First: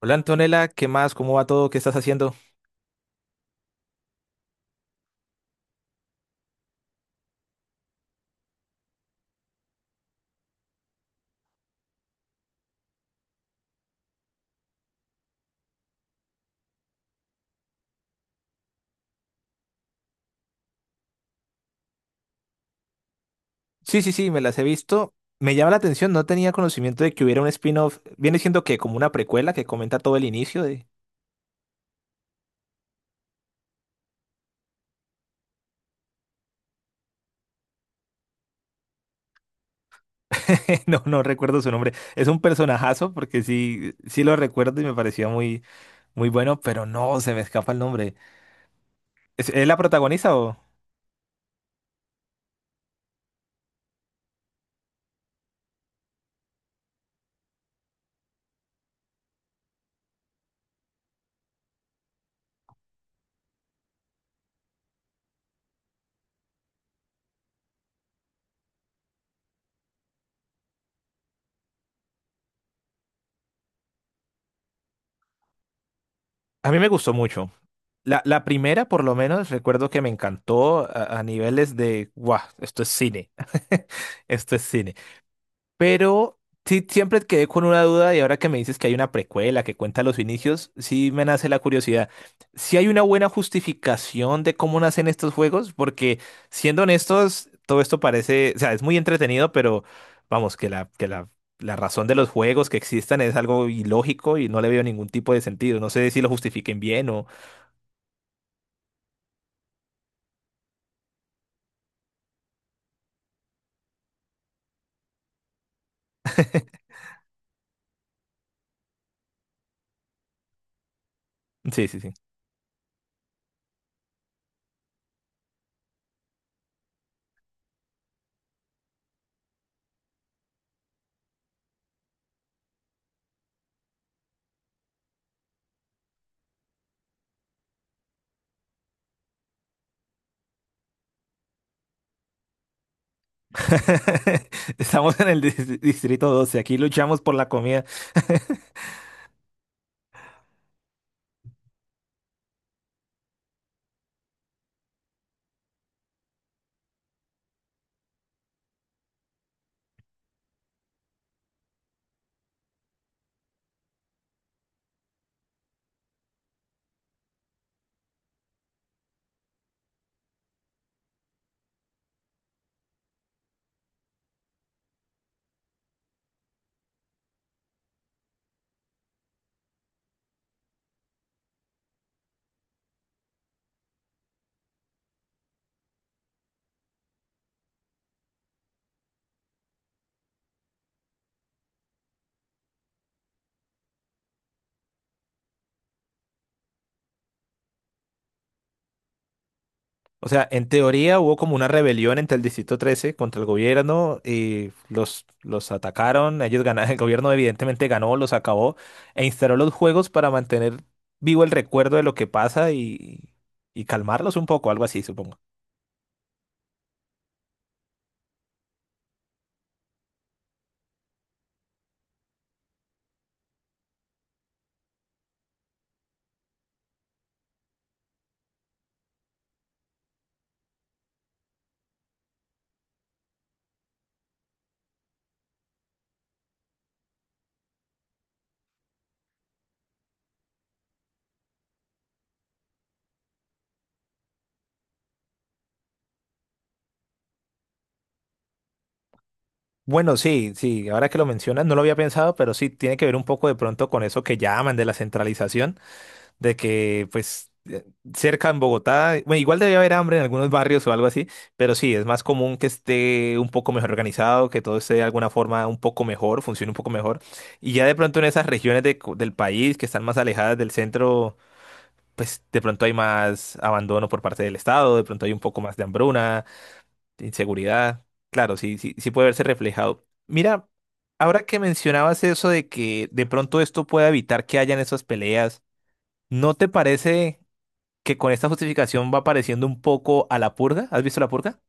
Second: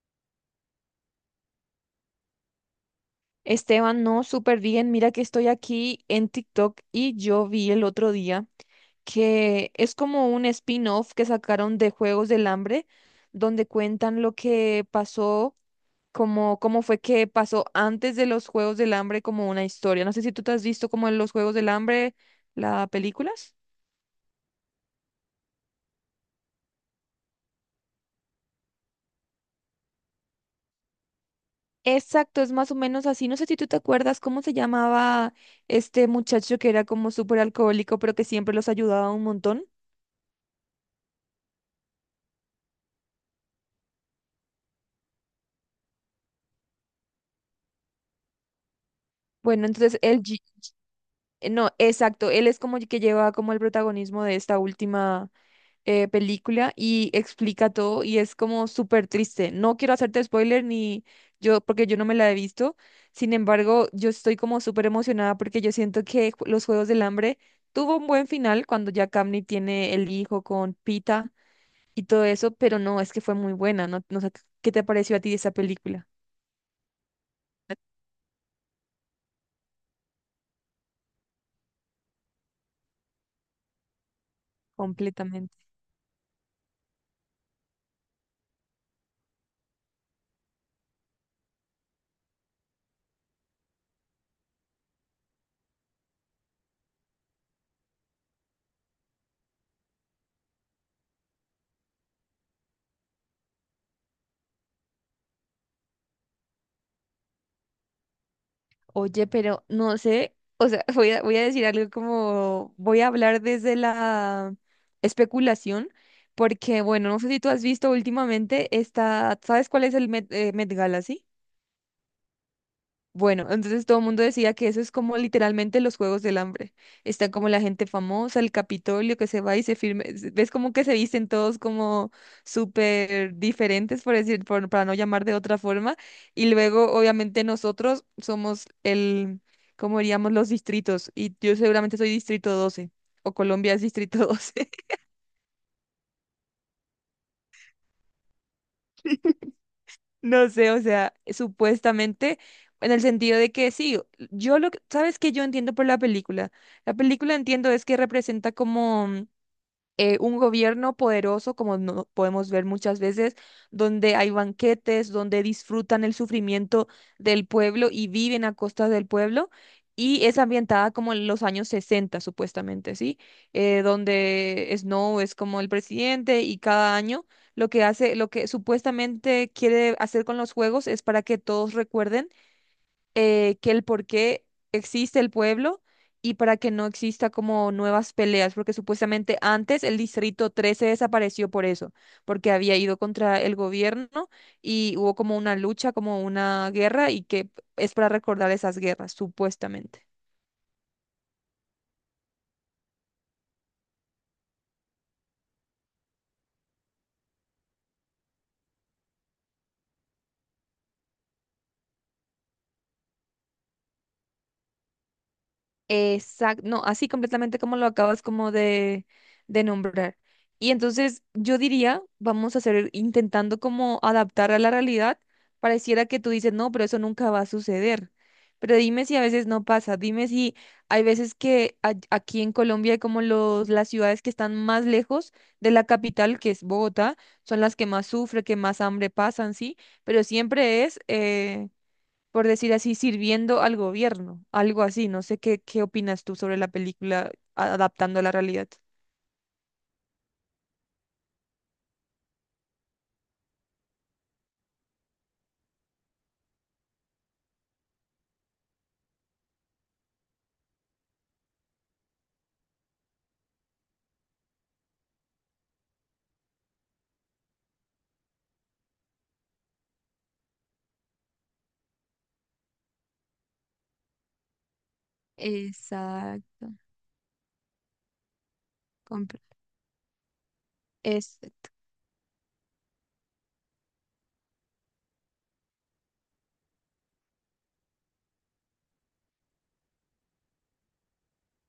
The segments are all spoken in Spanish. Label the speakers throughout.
Speaker 1: Hola Antonella, ¿qué más? ¿Cómo va todo? ¿Qué estás haciendo?
Speaker 2: Esteban, no, súper bien. Mira que estoy aquí en TikTok y yo vi el otro día que es como un spin-off que sacaron de Juegos del Hambre, donde cuentan lo que pasó, como cómo fue que pasó antes de los Juegos del Hambre, como una historia. No sé si tú te has visto como en los Juegos del Hambre, las películas.
Speaker 1: Sí, sí, sí, me las he visto. Me llama la atención, no tenía conocimiento de que hubiera un spin-off. Viene siendo que como una precuela que comenta todo el inicio de...
Speaker 2: Exacto, es más o menos así. No sé si tú te acuerdas cómo se llamaba este muchacho que era como súper alcohólico, pero que siempre los ayudaba un montón.
Speaker 1: No, no recuerdo su nombre. Es un personajazo porque sí, sí lo recuerdo y me pareció muy, muy bueno, pero no, se me escapa el nombre. ¿Es
Speaker 2: Bueno,
Speaker 1: la
Speaker 2: entonces el
Speaker 1: protagonista o...?
Speaker 2: No, exacto. Él es como que lleva como el protagonismo de esta última película y explica todo y es como súper triste. No quiero hacerte spoiler ni yo, porque yo no me la he visto. Sin embargo, yo estoy como súper emocionada porque yo siento que Los Juegos del Hambre tuvo un buen final cuando ya Camney tiene el hijo con Pita y todo eso, pero no, es que fue muy buena, ¿no? No sé, ¿qué te pareció a ti esa película?
Speaker 1: A mí me gustó mucho. La primera, por lo menos, recuerdo que me encantó a niveles de... ¡Guau! Esto es cine. Esto es cine.
Speaker 2: Completamente.
Speaker 1: Pero sí, siempre quedé con una duda y ahora que me dices que hay una precuela que cuenta los inicios, sí me nace la curiosidad. ¿Si hay una buena justificación de cómo nacen estos juegos? Porque siendo honestos, todo esto parece, o sea, es muy entretenido, pero vamos, que la razón de los juegos que existan es algo ilógico y no le veo ningún tipo de sentido. No sé si lo justifiquen bien o...
Speaker 2: Oye, pero no sé, o sea, voy a decir algo como, voy a hablar desde la especulación, porque bueno, no sé si tú has visto últimamente esta, ¿sabes cuál es el Met Gala, sí?
Speaker 1: Sí, sí, sí.
Speaker 2: Bueno, entonces todo el mundo decía que eso es como literalmente los Juegos del Hambre. Está como la gente famosa, el Capitolio que se va y se firme. Ves como que se visten todos como súper diferentes, por decir, para no llamar de otra forma. Y luego, obviamente, nosotros somos cómo diríamos, los distritos. Y yo seguramente soy distrito 12 o Colombia es distrito 12.
Speaker 1: Estamos en el distrito doce, aquí luchamos por la comida.
Speaker 2: No sé, o sea, supuestamente, en el sentido de que sí, ¿sabes qué yo entiendo por la película? La película entiendo es que representa como un gobierno poderoso, como no podemos ver muchas veces, donde hay banquetes, donde disfrutan el sufrimiento del pueblo y viven a costa del pueblo, y es ambientada como en los años 60 supuestamente, ¿sí? Donde Snow es como el presidente y cada año lo que hace, lo que supuestamente quiere hacer con los juegos es para que todos recuerden que el por qué existe el pueblo y para que no exista como nuevas peleas, porque supuestamente antes el Distrito 13 desapareció por eso, porque había ido contra el gobierno y hubo como una lucha, como una guerra y que es para recordar esas guerras, supuestamente.
Speaker 1: O sea, en teoría hubo como una rebelión entre el Distrito 13 contra el gobierno y los atacaron, ellos ganaron, el gobierno evidentemente ganó, los acabó e instaló los juegos para mantener vivo el recuerdo de lo que pasa y calmarlos un poco, algo así, supongo.
Speaker 2: Exacto, no, así completamente como lo acabas como de nombrar. Y entonces yo diría, vamos a hacer, intentando como adaptar a la realidad, pareciera que tú dices, no, pero eso nunca va a suceder. Pero dime si a veces no pasa, dime si hay veces que aquí en Colombia hay como las ciudades que están más lejos de la capital, que es Bogotá, son las que más sufren, que más hambre pasan, sí, pero siempre es, por decir así, sirviendo al gobierno, algo así. No sé qué opinas tú sobre la película adaptando a la realidad.
Speaker 1: Bueno, sí, sí, ahora que lo mencionas, no lo había pensado, pero sí tiene que ver un poco de pronto con eso que llaman de la centralización de que pues cerca en Bogotá, bueno, igual debe haber hambre en algunos barrios o algo así, pero sí, es más común que esté un poco mejor organizado, que todo esté de alguna forma un poco mejor, funcione un poco mejor. Y ya de pronto en esas regiones del país que están más alejadas del centro, pues de pronto hay más abandono por parte del Estado, de pronto hay un poco más de hambruna,
Speaker 2: Exacto.
Speaker 1: de inseguridad. Claro, sí, sí, sí puede
Speaker 2: compro-
Speaker 1: verse reflejado. Mira,
Speaker 2: Es,
Speaker 1: ahora que mencionabas eso de que de pronto esto pueda evitar que hayan esas peleas, ¿no te parece que con esta justificación va pareciendo un poco a la purga? ¿Has visto la purga?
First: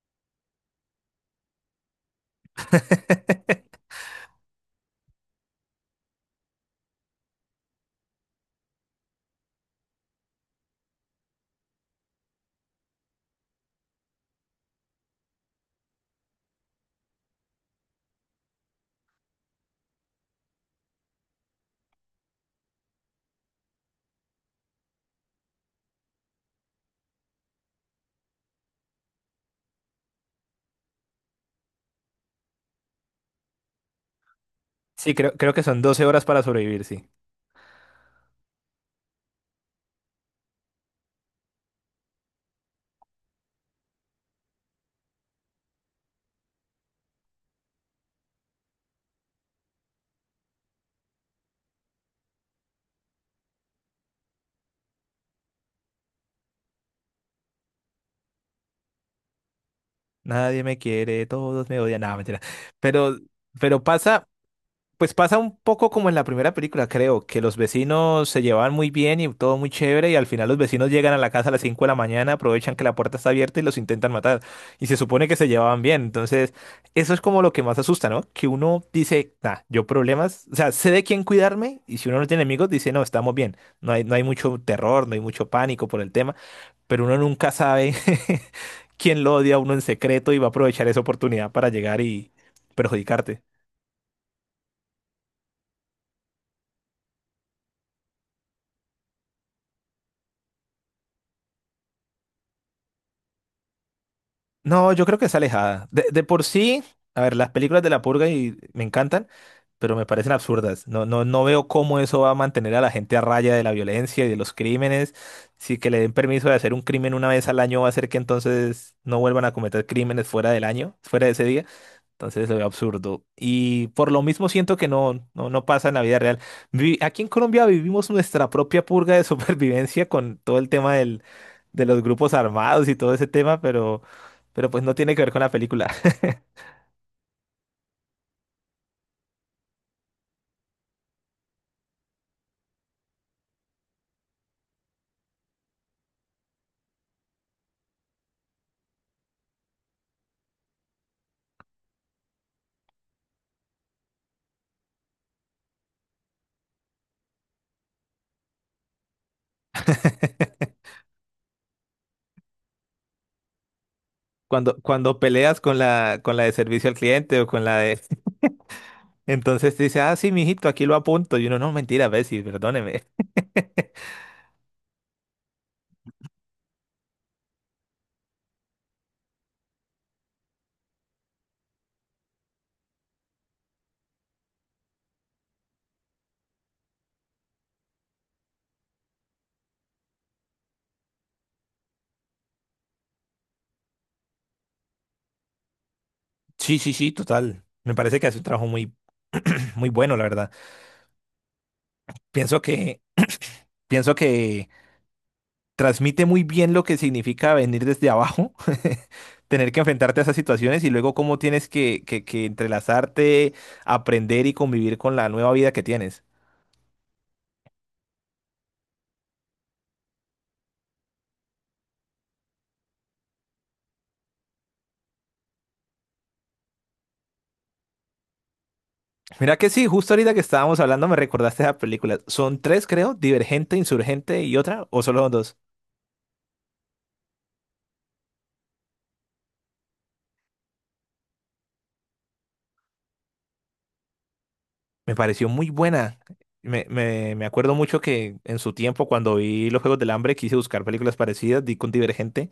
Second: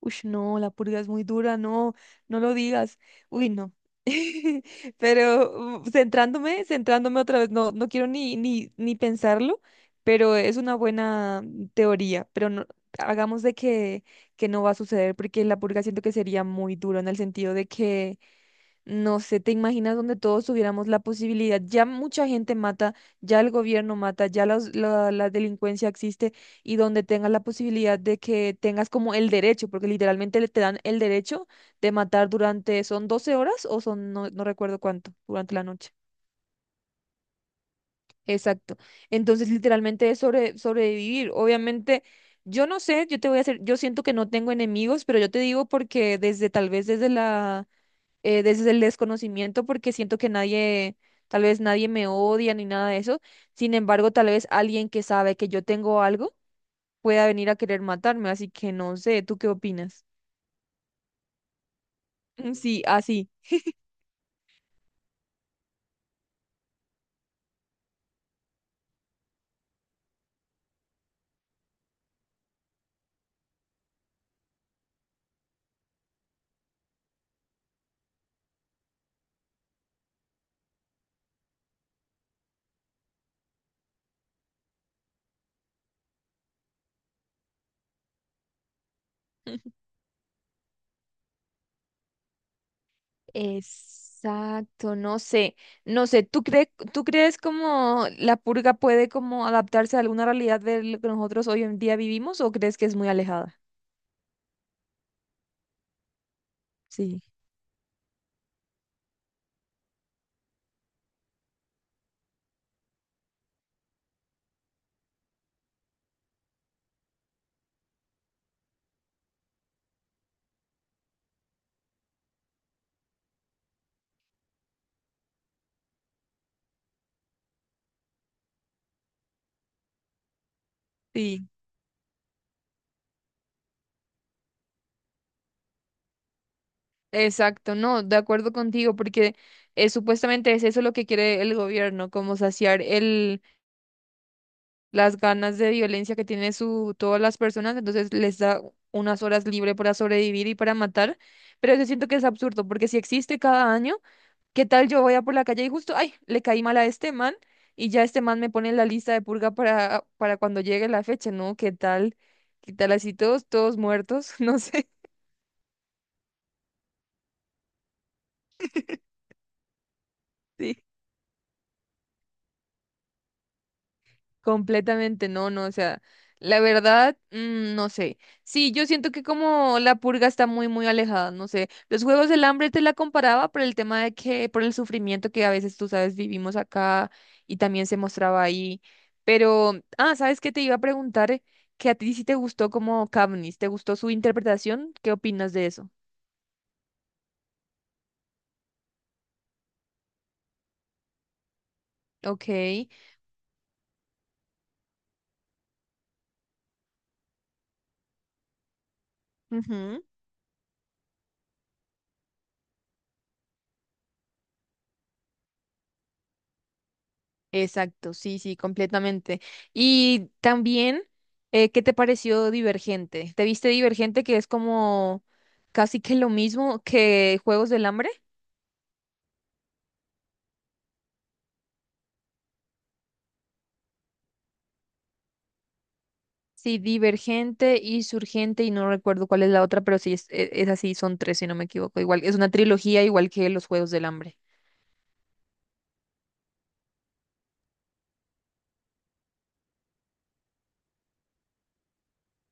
Speaker 2: Uy, no, la purga es muy dura, no, no lo digas. Uy, no. Pero centrándome, centrándome otra vez, no, no quiero ni pensarlo, pero es una buena teoría, pero no, hagamos de que no va a suceder, porque la purga siento que sería muy duro en el sentido de que no sé, ¿te imaginas donde todos tuviéramos la posibilidad? Ya mucha gente mata, ya el gobierno mata, ya la delincuencia existe y donde tengas la posibilidad de que tengas como el derecho, porque literalmente te dan el derecho de matar durante, son 12 horas o son, no, no recuerdo cuánto,
Speaker 1: Sí, creo
Speaker 2: durante
Speaker 1: que
Speaker 2: la
Speaker 1: son
Speaker 2: noche.
Speaker 1: 12 horas para sobrevivir, sí.
Speaker 2: Exacto. Entonces, literalmente es sobrevivir. Obviamente, yo no sé, yo te voy a hacer, yo siento que no tengo enemigos, pero yo te digo porque desde tal vez desde el desconocimiento porque siento que nadie, tal vez nadie me odia ni nada de eso. Sin embargo, tal vez alguien que sabe que yo tengo algo pueda venir a querer matarme, así que no sé, ¿tú qué opinas?
Speaker 1: Nadie me quiere, todos me odian. Nada, mentira.
Speaker 2: Sí,
Speaker 1: Pero,
Speaker 2: así.
Speaker 1: pero pasa, Pues pasa un poco como en la primera película, creo, que los vecinos se llevaban muy bien y todo muy chévere y al final los vecinos llegan a la casa a las 5 de la mañana, aprovechan que la puerta está abierta y los intentan matar. Y se supone que se llevaban bien. Entonces, eso es como lo que más asusta, ¿no? Que uno dice, nah, yo problemas, o sea, sé de quién cuidarme, y si uno no tiene amigos, dice, no, estamos bien. No hay, no hay mucho terror, no hay mucho pánico por el tema, pero uno nunca sabe quién lo odia a uno en secreto y va a aprovechar esa oportunidad para llegar y perjudicarte.
Speaker 2: Exacto, no sé, ¿tú crees como la purga puede como adaptarse a alguna realidad de lo que nosotros hoy en día vivimos o crees que es muy alejada?
Speaker 1: No, yo creo que es alejada. De por sí, a
Speaker 2: Sí.
Speaker 1: ver, las películas de La Purga y me encantan, pero me parecen absurdas. No, no, no veo cómo eso va a mantener a la gente a raya de la violencia y de los crímenes. Si que le den permiso de hacer un crimen una vez al año va a hacer que entonces no vuelvan a cometer crímenes fuera del año, fuera de ese día. Entonces se ve absurdo. Y por lo mismo siento que no, no, no pasa en la vida real. Aquí en Colombia vivimos nuestra propia purga de supervivencia con todo el tema del,
Speaker 2: Sí.
Speaker 1: de los grupos armados y todo ese tema, pero pues no tiene que ver con la película.
Speaker 2: Exacto, no, de acuerdo contigo, porque supuestamente es eso lo que quiere el gobierno, como saciar las ganas de violencia que tiene todas las personas, entonces les da unas horas libre para sobrevivir y para matar, pero yo siento que es absurdo, porque si existe cada año, ¿qué tal yo voy a por la calle y justo, ay, le caí mal a este man y ya este man me pone en la lista de purga para cuando llegue la fecha, ¿no? ¿Qué tal? ¿Qué tal así todos, todos muertos? No
Speaker 1: Cuando,
Speaker 2: sé.
Speaker 1: cuando peleas con la de servicio al cliente o con la de... Entonces te dice, ah, sí, mijito,
Speaker 2: Sí.
Speaker 1: aquí lo apunto. Y uno, no, mentira, Bessie, perdóneme.
Speaker 2: Completamente no, no, o sea, la verdad, no sé. Sí, yo siento que como la purga está muy, muy alejada, no sé. Los Juegos del Hambre te la comparaba por el tema de que, por el sufrimiento que a veces, tú sabes, vivimos acá y también se mostraba ahí. Pero, ah, ¿sabes qué? Te iba a preguntar que a ti sí te gustó como Katniss, ¿te gustó su interpretación? ¿Qué opinas de eso?
Speaker 1: Sí, sí, sí, total. Me parece que hace un trabajo muy, muy bueno, la verdad. Pienso
Speaker 2: Ok.
Speaker 1: que, pienso que transmite muy bien lo que significa venir desde abajo, tener que,
Speaker 2: Ujú.
Speaker 1: enfrentarte a esas situaciones y luego cómo tienes que entrelazarte, aprender y convivir con la nueva vida que tienes.
Speaker 2: Exacto, sí, sí, completamente. Y también, ¿qué te pareció Divergente? ¿Te viste Divergente que es como casi que lo mismo que Juegos del Hambre?
Speaker 1: Mira que sí, justo ahorita que estábamos hablando me recordaste esa película. Son tres, creo, Divergente, Insurgente y otra, o solo son dos.
Speaker 2: Sí, Divergente y Surgente y no recuerdo cuál es la otra, pero sí, es así, son tres, si no me equivoco. Igual, es una trilogía igual que los Juegos del Hambre.
Speaker 1: Me pareció muy buena. Me acuerdo mucho que en su tiempo, cuando vi los Juegos del Hambre, quise buscar películas parecidas, di con Divergente,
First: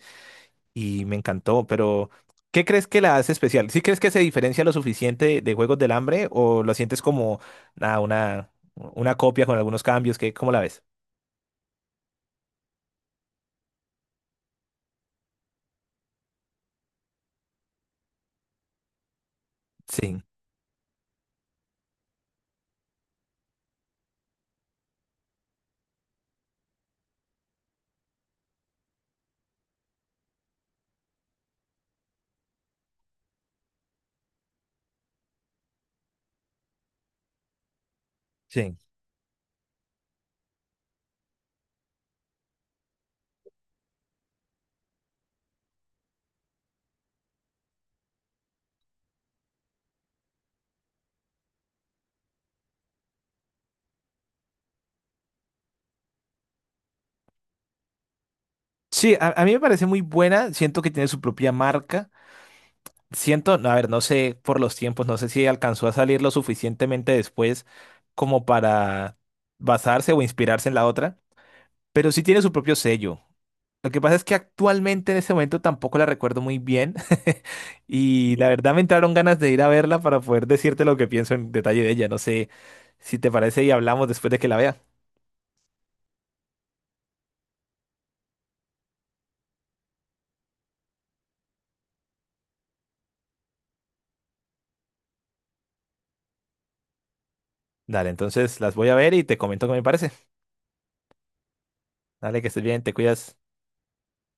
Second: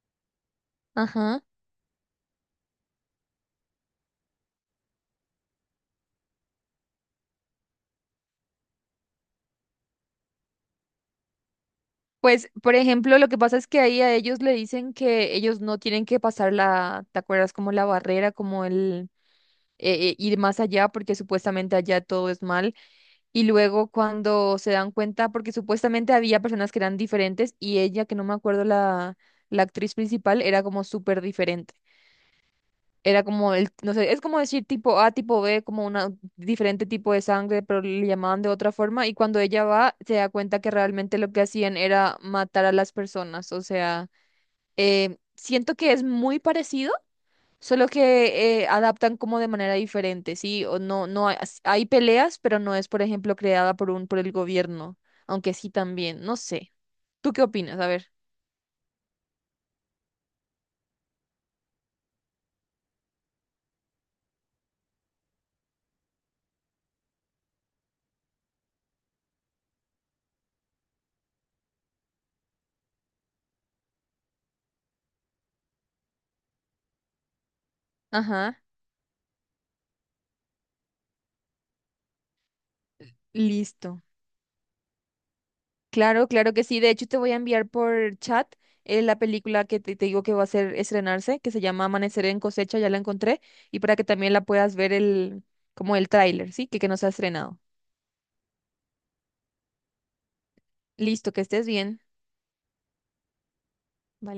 Speaker 1: y me
Speaker 2: Ajá.
Speaker 1: encantó, pero ¿qué crees que la hace especial? ¿Sí crees que se diferencia lo suficiente de Juegos del Hambre o lo sientes como nada, una copia con algunos cambios? ¿Qué, cómo la ves?
Speaker 2: Pues, por ejemplo, lo que pasa es que ahí a ellos le dicen que ellos no tienen que pasar la, ¿te acuerdas? Como la barrera, como el
Speaker 1: Sí,
Speaker 2: ir más allá, porque supuestamente allá todo es mal. Y luego cuando se dan cuenta, porque supuestamente había personas que eran diferentes y ella, que no me acuerdo la actriz principal, era como súper diferente. Era como no sé, es como decir tipo A, tipo B, como una diferente tipo de sangre, pero le llamaban de otra
Speaker 1: sí.
Speaker 2: forma. Y cuando ella va, se da cuenta que realmente lo que hacían era matar a las personas. O sea, siento que es muy parecido. Solo que adaptan como de manera diferente, ¿sí? O no, no hay, hay peleas, pero no es, por ejemplo, creada por el gobierno, aunque sí también, no sé. ¿Tú qué opinas? A ver.
Speaker 1: Sí, a mí me parece muy buena, siento que tiene su propia marca, siento, no, a ver, no sé por los tiempos, no sé si alcanzó a salir lo suficientemente después como para basarse o inspirarse en la otra, pero sí tiene su propio sello. Lo que pasa es que actualmente en ese momento tampoco la recuerdo muy bien y la
Speaker 2: Ajá,
Speaker 1: verdad me entraron ganas de ir a verla para poder decirte lo que pienso en detalle de ella. No sé si te parece y
Speaker 2: listo.
Speaker 1: hablamos después de que la vea.
Speaker 2: Claro, claro que sí. De hecho, te voy a enviar por chat la película que te digo que va a ser estrenarse, que se llama Amanecer en cosecha, ya la encontré, y para que también la puedas ver como el tráiler, ¿sí? Que no se ha estrenado.
Speaker 1: Dale, entonces las voy a ver y te comento qué me parece.
Speaker 2: Listo, que estés bien.
Speaker 1: Dale, que estés bien, te cuidas.
Speaker 2: Vale.